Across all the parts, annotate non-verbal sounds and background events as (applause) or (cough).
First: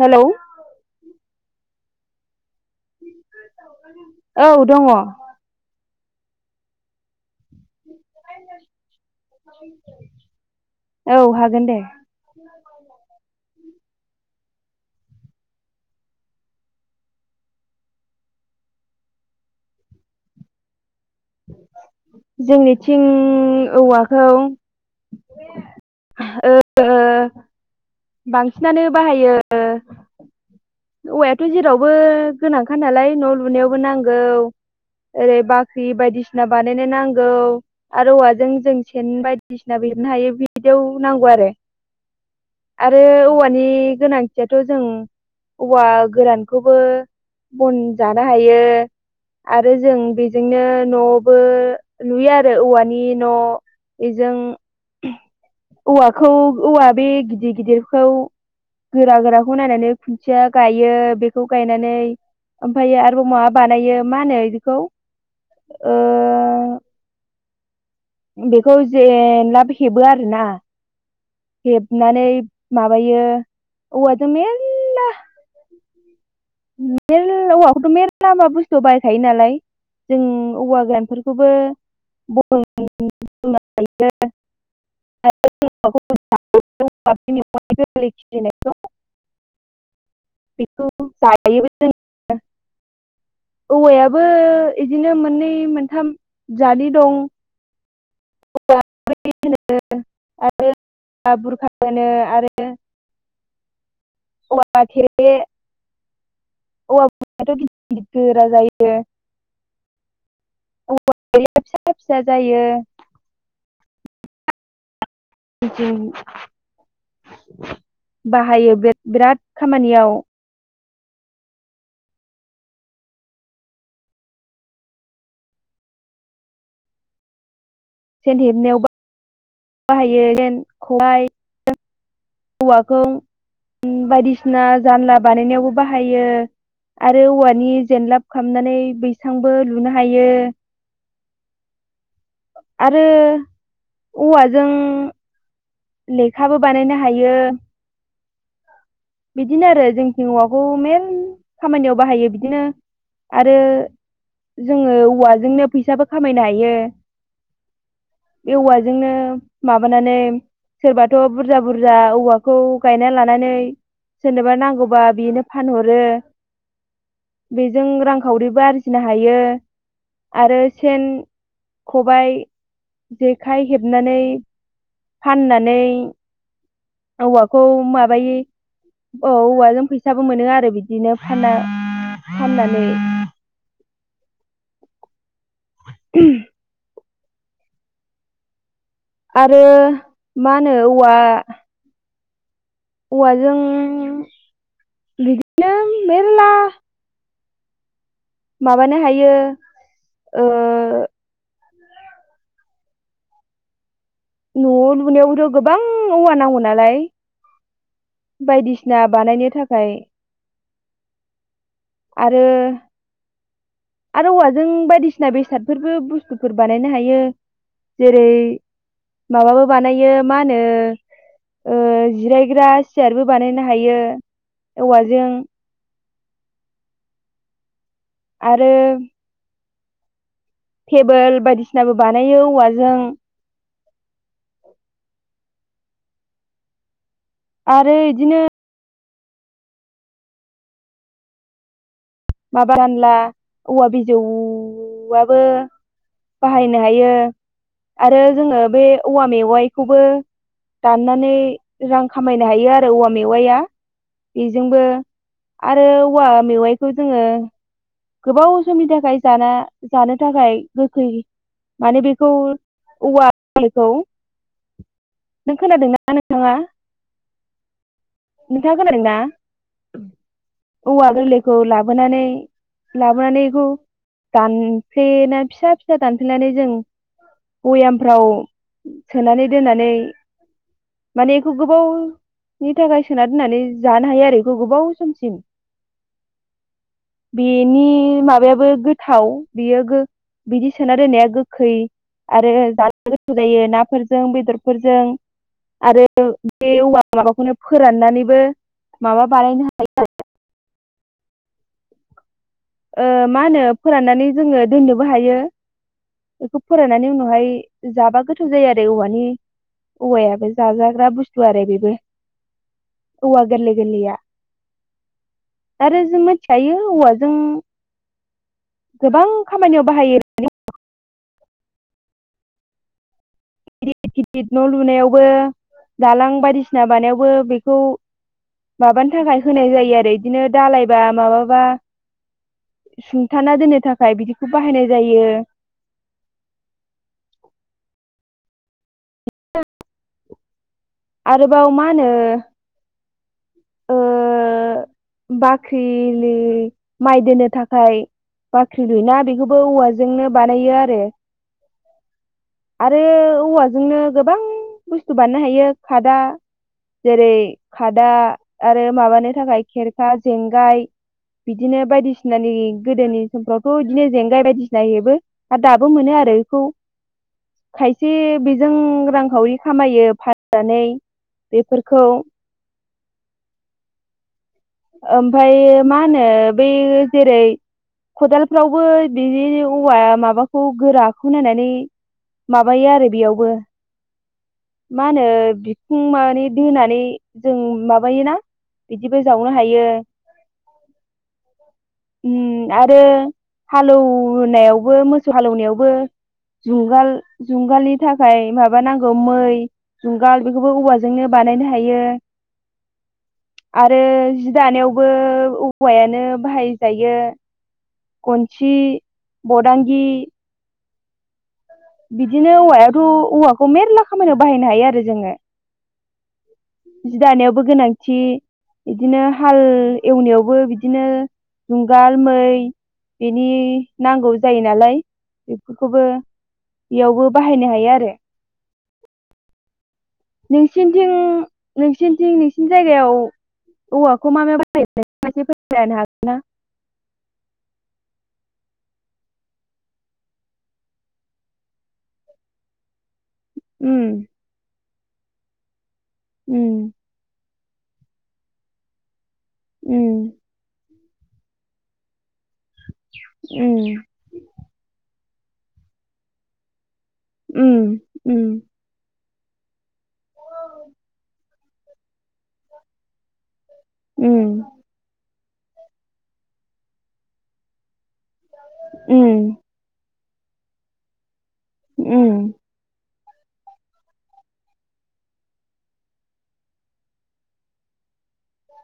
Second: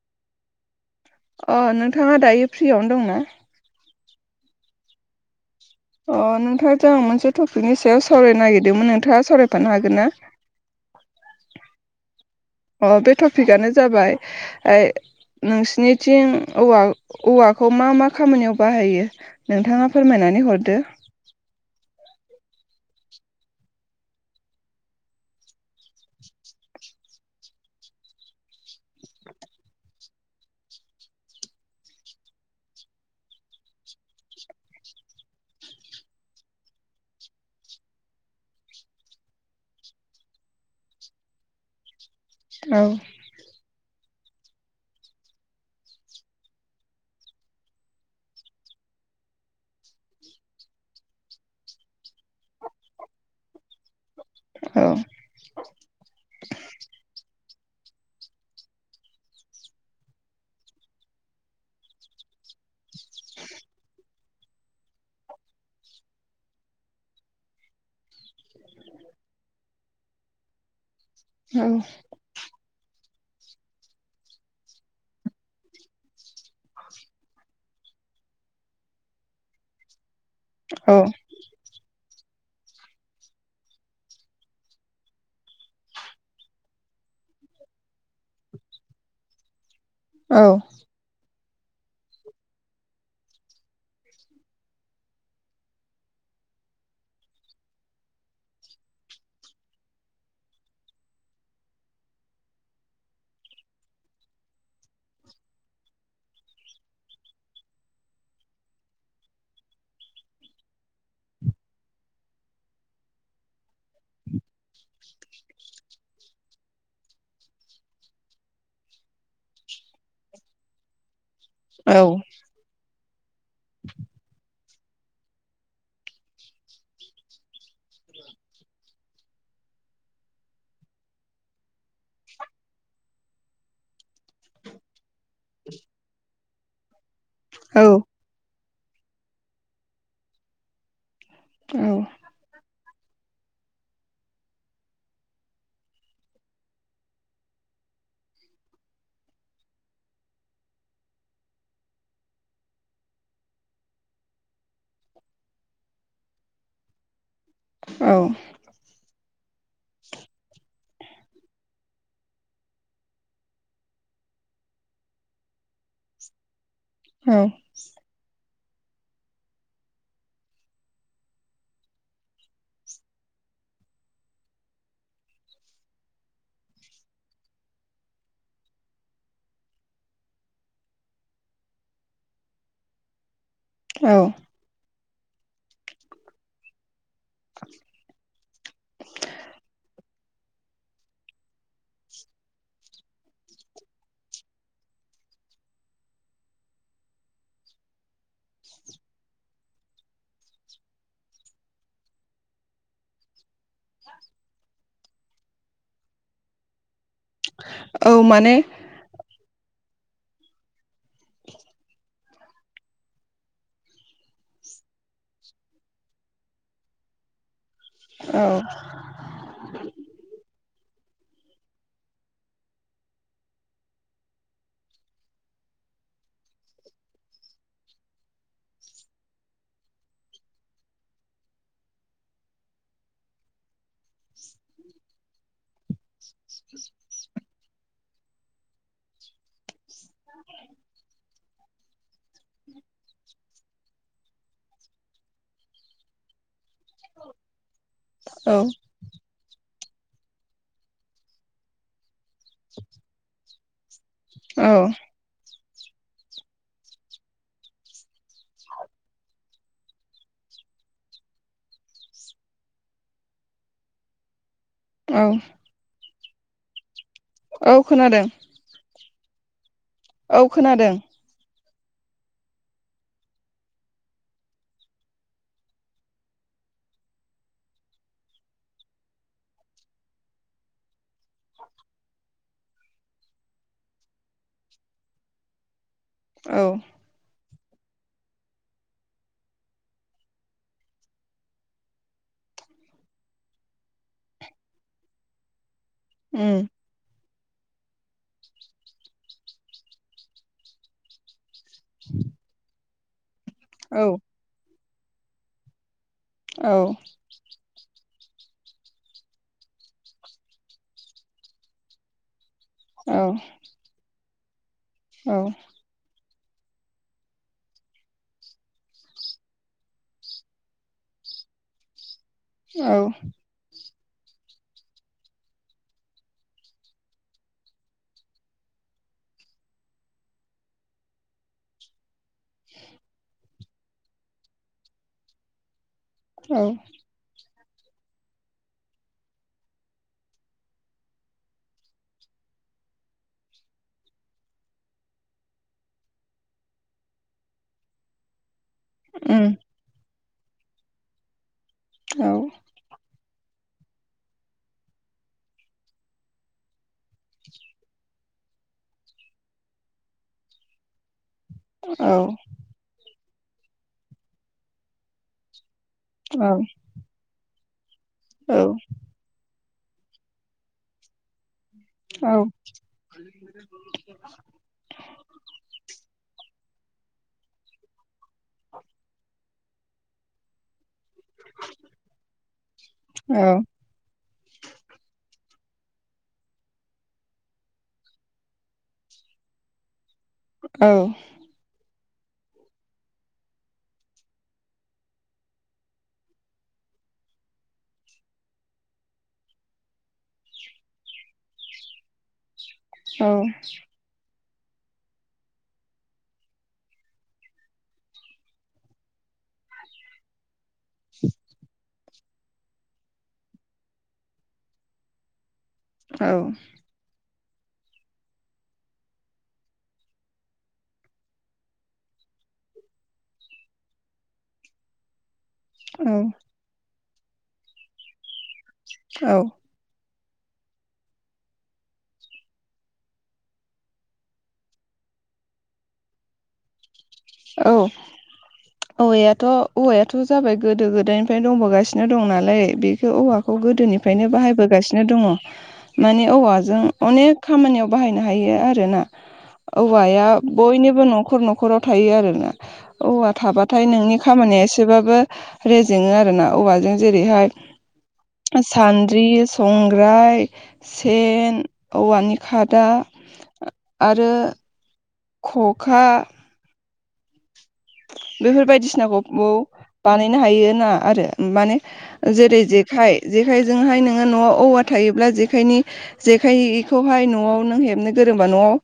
Hello अ नोंथाङा दायो फ्रियावनो दंना औ दङ अ नोंथां मोनसे टपिकनि सायाव सावरायनो नागिरदोंमोन नोंथाङा सावरायफानो हागोन ना औ हागोन दे अ बे टपिकआनो जाबाय नोंसिनिथिं औवा औवाखौ मा-मा खामानियाव बाहायो नोंथाङा फोरमायना नानै हरदो जोंनिथिं औवाखौ ओ बांसिनानो बाहायो औवायाथ' जेरावबो गोनांखा नालाय न' लुनायावबो नांगौ ओरै बाख्रि बायदिसिना बानायनो नांगौ आरो औवाजों जों सेन बायदिसिना लिरनो हायो बिदियाव नांगौ आरो (inaudible) आरो औवानि गोनांथि थियाथ' जों औवा गोरानखौबो बन जानो हायो आरो जों बेजोंनो न'बो लुयो आरो औवानि न' बेजों औ औवाखौ औवा बे गिदिर गिदिरखौ गोरा गोराखौ नायनानै खुन्थिया गायो बेखौ गायनानै ओमफ्रायो आरोबाव माबा बानायो मा होनो बिखौ बेखौ जेन लाब हेबो आरोना औ माने माबायो औवाजों मेरला मेरला औवाखौथ' मेरला लामा बुस्थु बायखायो नालाय जों औवा गोरानफोरखौबो औ (unintelligible) (unintelligible) (unintelligible) औवायाबो बिदिनो मोननै मोनथाम जालि दं (unintelligible) आरो बुरखाबो होनो आरो औवा थेरे औवा बुरखायाथ गिदिर गिदिर गोरा जायो औवारिया फिसा फिसा जायो बिदि बाहायो बिराद खामानियाव औ (inaudible) सेन हेबनायाव बा हायो सेन खबाय हौवाखौ बायदिसिना जानला बानायनायावबो बाहायो आरो औवानि औ जेनलाब खालामनानै बैसांबो लुनो हायो औ आरो औवाजों लेखाबो बानायनो हायो बिदिनो आरो जोंथिं औवाखौ मेन खामानियाव बाहायो बिदिनो आरो जोङो औवाजोंनो फैसाबो खामायनो हायो औ औवाजोंनो माबानानै सोरबाथ' बुरजा बुरजा औवाखौ गायना लानानै सोरनोबा नांगौबा बेनो फानहरो औ बेजों रांखावरि आरजिनो हायो आरो सेन खबाइ जेखाइ हेबनानै फाननानै औवाखौ माबायो औ औवाजों फैसाबो मोनो आरो बिदिनो फानना फाननानै औ (inaudible) (inaudible) आरो मा होनो औवा औवाजों बिदिनो मेरला माबानो हायो न' लुनायावबोथ' गोबां औवा नांगौ नालाय औ माने बायदिसिना बानायनो थाखाय आरो आरो औवाजों बायदिसिना बेसादफोरबो बुस्थुफोर बानायनो हायो जेरै औ माबाबो बानायो मा होनो ओ जिरायग्रा सियारबो बानायनो हायो औवाजों आरो टेबोल बायदिसिनाबो बानायो औवाजों (inaudible) आरो बिदिनो (inaudible) माबा रानला औवा बिजौआबो बाहायनो हायो आरो औ जोङो बे औवा मेवाइ खौबो दाननानै रां खामायनो हायो आरो औवा मेवाइया औ बेजोंबो आरो औवा मेवाइखौ जोङो गोबाव समनि थाखाय जाना जानो थाखाय गोखै माने बेखौ औवा गोरलैखौ (unintelligible) औ नों खोनादोंना नोंथाङा औ खोनादों नोंथाङा खोनादोंना औ खोनादों औवा गोरलैखौ लाबोनानै लाबोनानै बेखौ दानफ्ले फिसा फिसा दानफ्लेनानै जों बयामफ्राव सोनानै दोननानै माने एखौ गोबाव नि थाखाय सोना दोननानै जानो हायो आरो बेखौ गोबाव समसिम औ बेनि माबायाबो गोथाव बेयो गो बिदि सोना दोननाया गोखै आरो जानो गोथाव जायो नाफोरजों बेदरफोरजों आरो उम बे औवा माबाखौनो फोराननानैबो माबा बानायनो हायो। (inaudible) ओ मा होनो औ फोराननानै जोङो दोननोबो हायो बेखौ औ फोराननानै उनावहाय जाबा गोथाव जायो आरो औवानि औवायाबो जाजाग्रा बुस्थु आरो बेबो औ औवा गोरलै गोरलैया औ आरो जों मानथिखायो औवाजों गोबां खामानियाव बाहायो होननानै (unintelligible) औ गिदिर गिदिर न' लुनायावबो दालां बायदिसिना बानायावबो बेखौ माबानि थाखाय होनाय जायो आरो बिदिनो दालायबा माबाबा सुंथाना दोननो थाखाय बिदिखौ बाहायनाय जायो। औ आरोबाव मा होनो ओ बाख्रिनि माइ दोननो थाखाय बाख्रि लुना बेखौबो औवाजोंनो बानायो आरो आरो औवाजोंनो गोबां बुस्थु बानायनो हायो खादा जेरै खादा आरो माबानो थाखाय खेरखा जेंगाय बिदिनो बायदिसिनानि गोदोनि समफ्रावथ' बिदिनो जेंगाय बायदिसिना हेबो दाबो मोनो आरो बेखौ खायसे बेजों रांखावरि खामायो फाननानै बेफोरखौ (inaudible) ओमफ्रायो मा होनो बै जेरै खदालफ्रावबो बेदि औवा माबाखौ गोरा बेखौ नायनानै माबायो आरो बेयावबो मा होनो बि खुं माने दोनानै जों माबायोोना बिदिबो जावनो हायो। औ आरो हालौवनायावबो मोसौ हालौवनायावबो जुंगाल जुंगालनि थाखाय माबानांगौ मै जुंगाल बेखौबो औवाजोंनो बा बानायनो हायो औ आरो जि दानायावबो औवायानो बाहायजायो खनसि बदांगि बिदिनो औवायाथ औवाखौ मेरला खामानियाव बाहायनो हायो आरो जोङो औ दानायावबो गोनांथि बिदिनो हाल एवनायावबो बिदिनो जुंगाल मै बिनि नांगौ जायो नालाय बेफोरखौबो बेयावबो बाहायनो हायो आरो औ नोंसिनिथिं नोंसिनिथिं नोंसिनि जायगायाव औवाखौ मा मा बाहायो फोरमायनो हागोन ना औ औवायाथ औवायाथ जाबाय गोदो गोदायनिफ्रायनो दंबोगासिनो दं नालाय बेखौ औवाखौ खौ उम गोदोनिफ्रायनो बाहायबोगासिनो दङ माने औवाजों उम अनेख खामानियाव बाहायनो हायो आरोना औवाया उम बयनिबो नखर नखराव थायो आरोना औवा थाबाथाय उम नोंनि खामानिया एसेबाबो रेजेङो आरो ना औवाजों जेरैहाय उम सान्द्रि संग्राय सेन औवानि खादा आरो उम खखा बेफोर उम बायदिसिनाखौ बानायनो हायो ना आरो माने उम जेरै जेखाय जेखायजोंहाय नोङो नआव औवा थायोब्ला जेखायनि जेखायखौहाय नआव नों हेबनो बा नआव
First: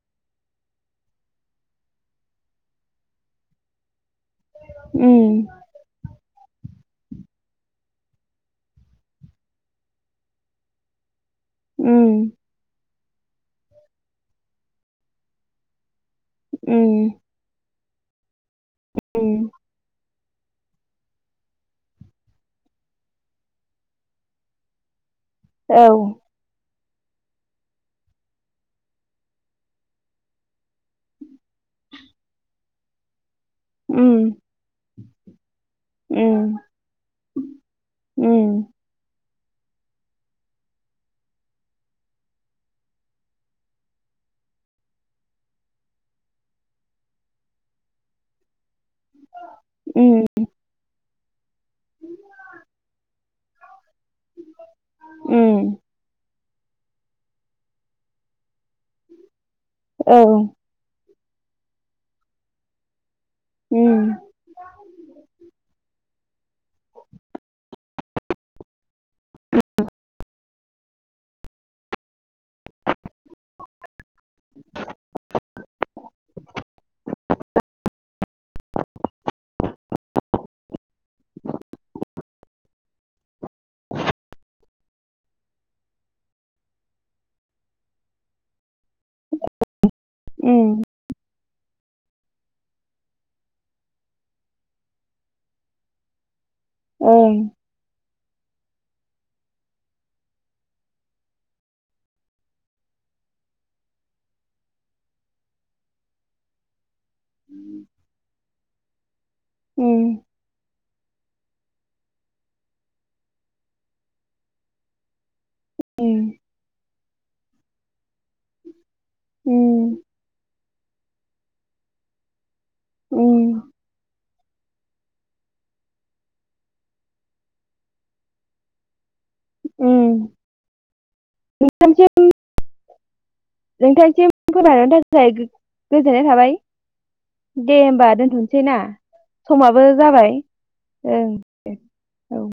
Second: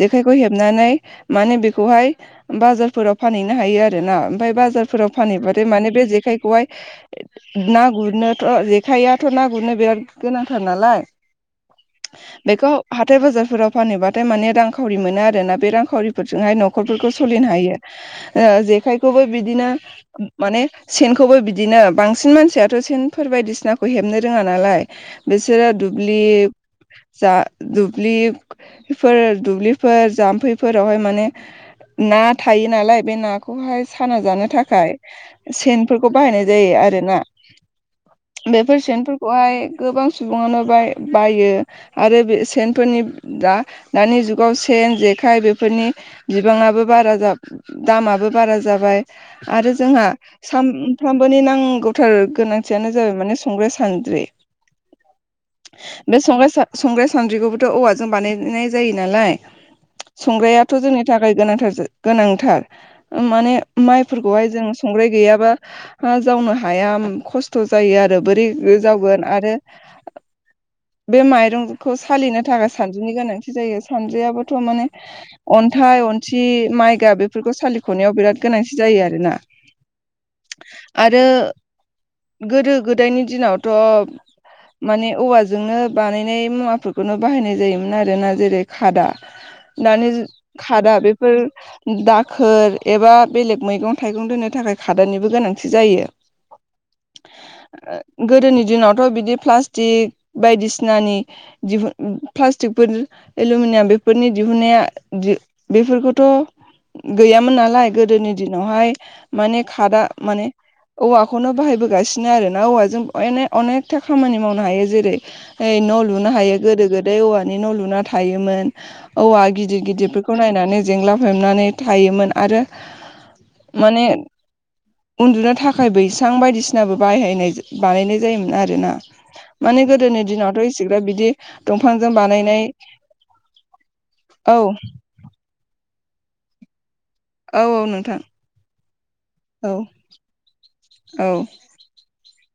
जेायखौ हेनानै म बेखौहाय बाराव फह बाव हायो आरोना ओमफ्राय बाजारफोराव उम फानहैबाथाय बे खौहाय ना गुरनोथ जेखाइयाथ ना गुरनो बिराद गोनांथार नालाय उम बेखौ हाथाय बाजारफोराव फानोबाथाय माने रांखावरि मोनो आरोना बे रांखावरि फोरजोंहाय नखरफोरखौ उम सोलिनो हायो जेखायखौबो उम बिदिनो माने सेनखौबो बिदिनो बांसिन मानसियाथ सेनफोर बायदिसिनाखौ हेबनो रोङा नालाय बिसोरो औ दुब्लि जा दुब्लिफोर दुब्लिफोर जाम्फैफोरावहाय माने ना थायो नालाय बेखौहाय साना उम जानो थाखाय सेनफोरखौ बाहायनाय उम जायो आरोना उम बेफोर सेनफो खौहाय गोबां सुबङानो बायो आरो बे सेनफोरनि दानि जुगाव सेन जेखाय बेफोरनि बिबाङाबो बारा दामाबो बारा जाबाय आरो जोंहा उम फ्रामबोनि नांगौथार गोनांथियानो जाबाय माने संग्राया सान उम बे संग्राय सानद्रिखौबोथ औवाजों बानायनाय जायो नालाय औ संग्रायाथ जोंनि थाखाय गांथार गोनांथार माने उम माइफोरखौहाय जों संग्राय गैयाबा हा जावनो हाया खस्थ जायो आरो बोरै जावगोन आरो बे माइरंखौ सालिनो थाखाय सान सान्द्रिनि गोनांथि जायो आरो सानद्रियाबोथ अन्थाय अनथि माय बेफोरखौ सालिखनायाव बिराद गोनांथि जायो आरोना आरो गोदो गोदोनि दिनावथ माने औवाजोंनो बानायनाय मुवाफोरखौनो बाहायनाय जायोमोन आरोना जेरै खादा नानि उम खादा बेफोर दा खोर एबा बेलेग मैगं थाइगं दोननो थाखाय खादानिबो गोनांथि जायो ओं गोदोनि दिनावथ' बिदि प्लास्टिक बायदिसिनानि दिहुन प्लास्टिकफोर एलमिनियाम बेफोरनि दिहुननाया बेफोरखौथ' गैयामोन नालाय गोदोनि दिनावहाय माने खादा उम माने औवाखौनो बाहायबोगासिनो आरो ना औवाजोंनो अनेकथा खामानि मावनो हायो जेरै हाइ न' लुनो उम हायो गोदो गोदाय औवानि न' लुना थायोमोन औवा गिदिर उम गिदिरफोरखौ नायनानै जेंला हेबनानै थायोमोन आरो उ माने उन्दुनो थाखाय बैसां बायदिसिनाबो बाहायनाय बानायनाय जायोमोन आरो माने उम गोदोनि दिनावथ' इसेग्राब बिदि दंफांजों नोंथांसिम बानायनाय नोंथांसिम (unintelligible) औ थाखाय गोजोननाय थाबाय औ दे औ होमबा नोंथां दोनथ'सै ना औ समाबो जाबाय ओं औ दे औ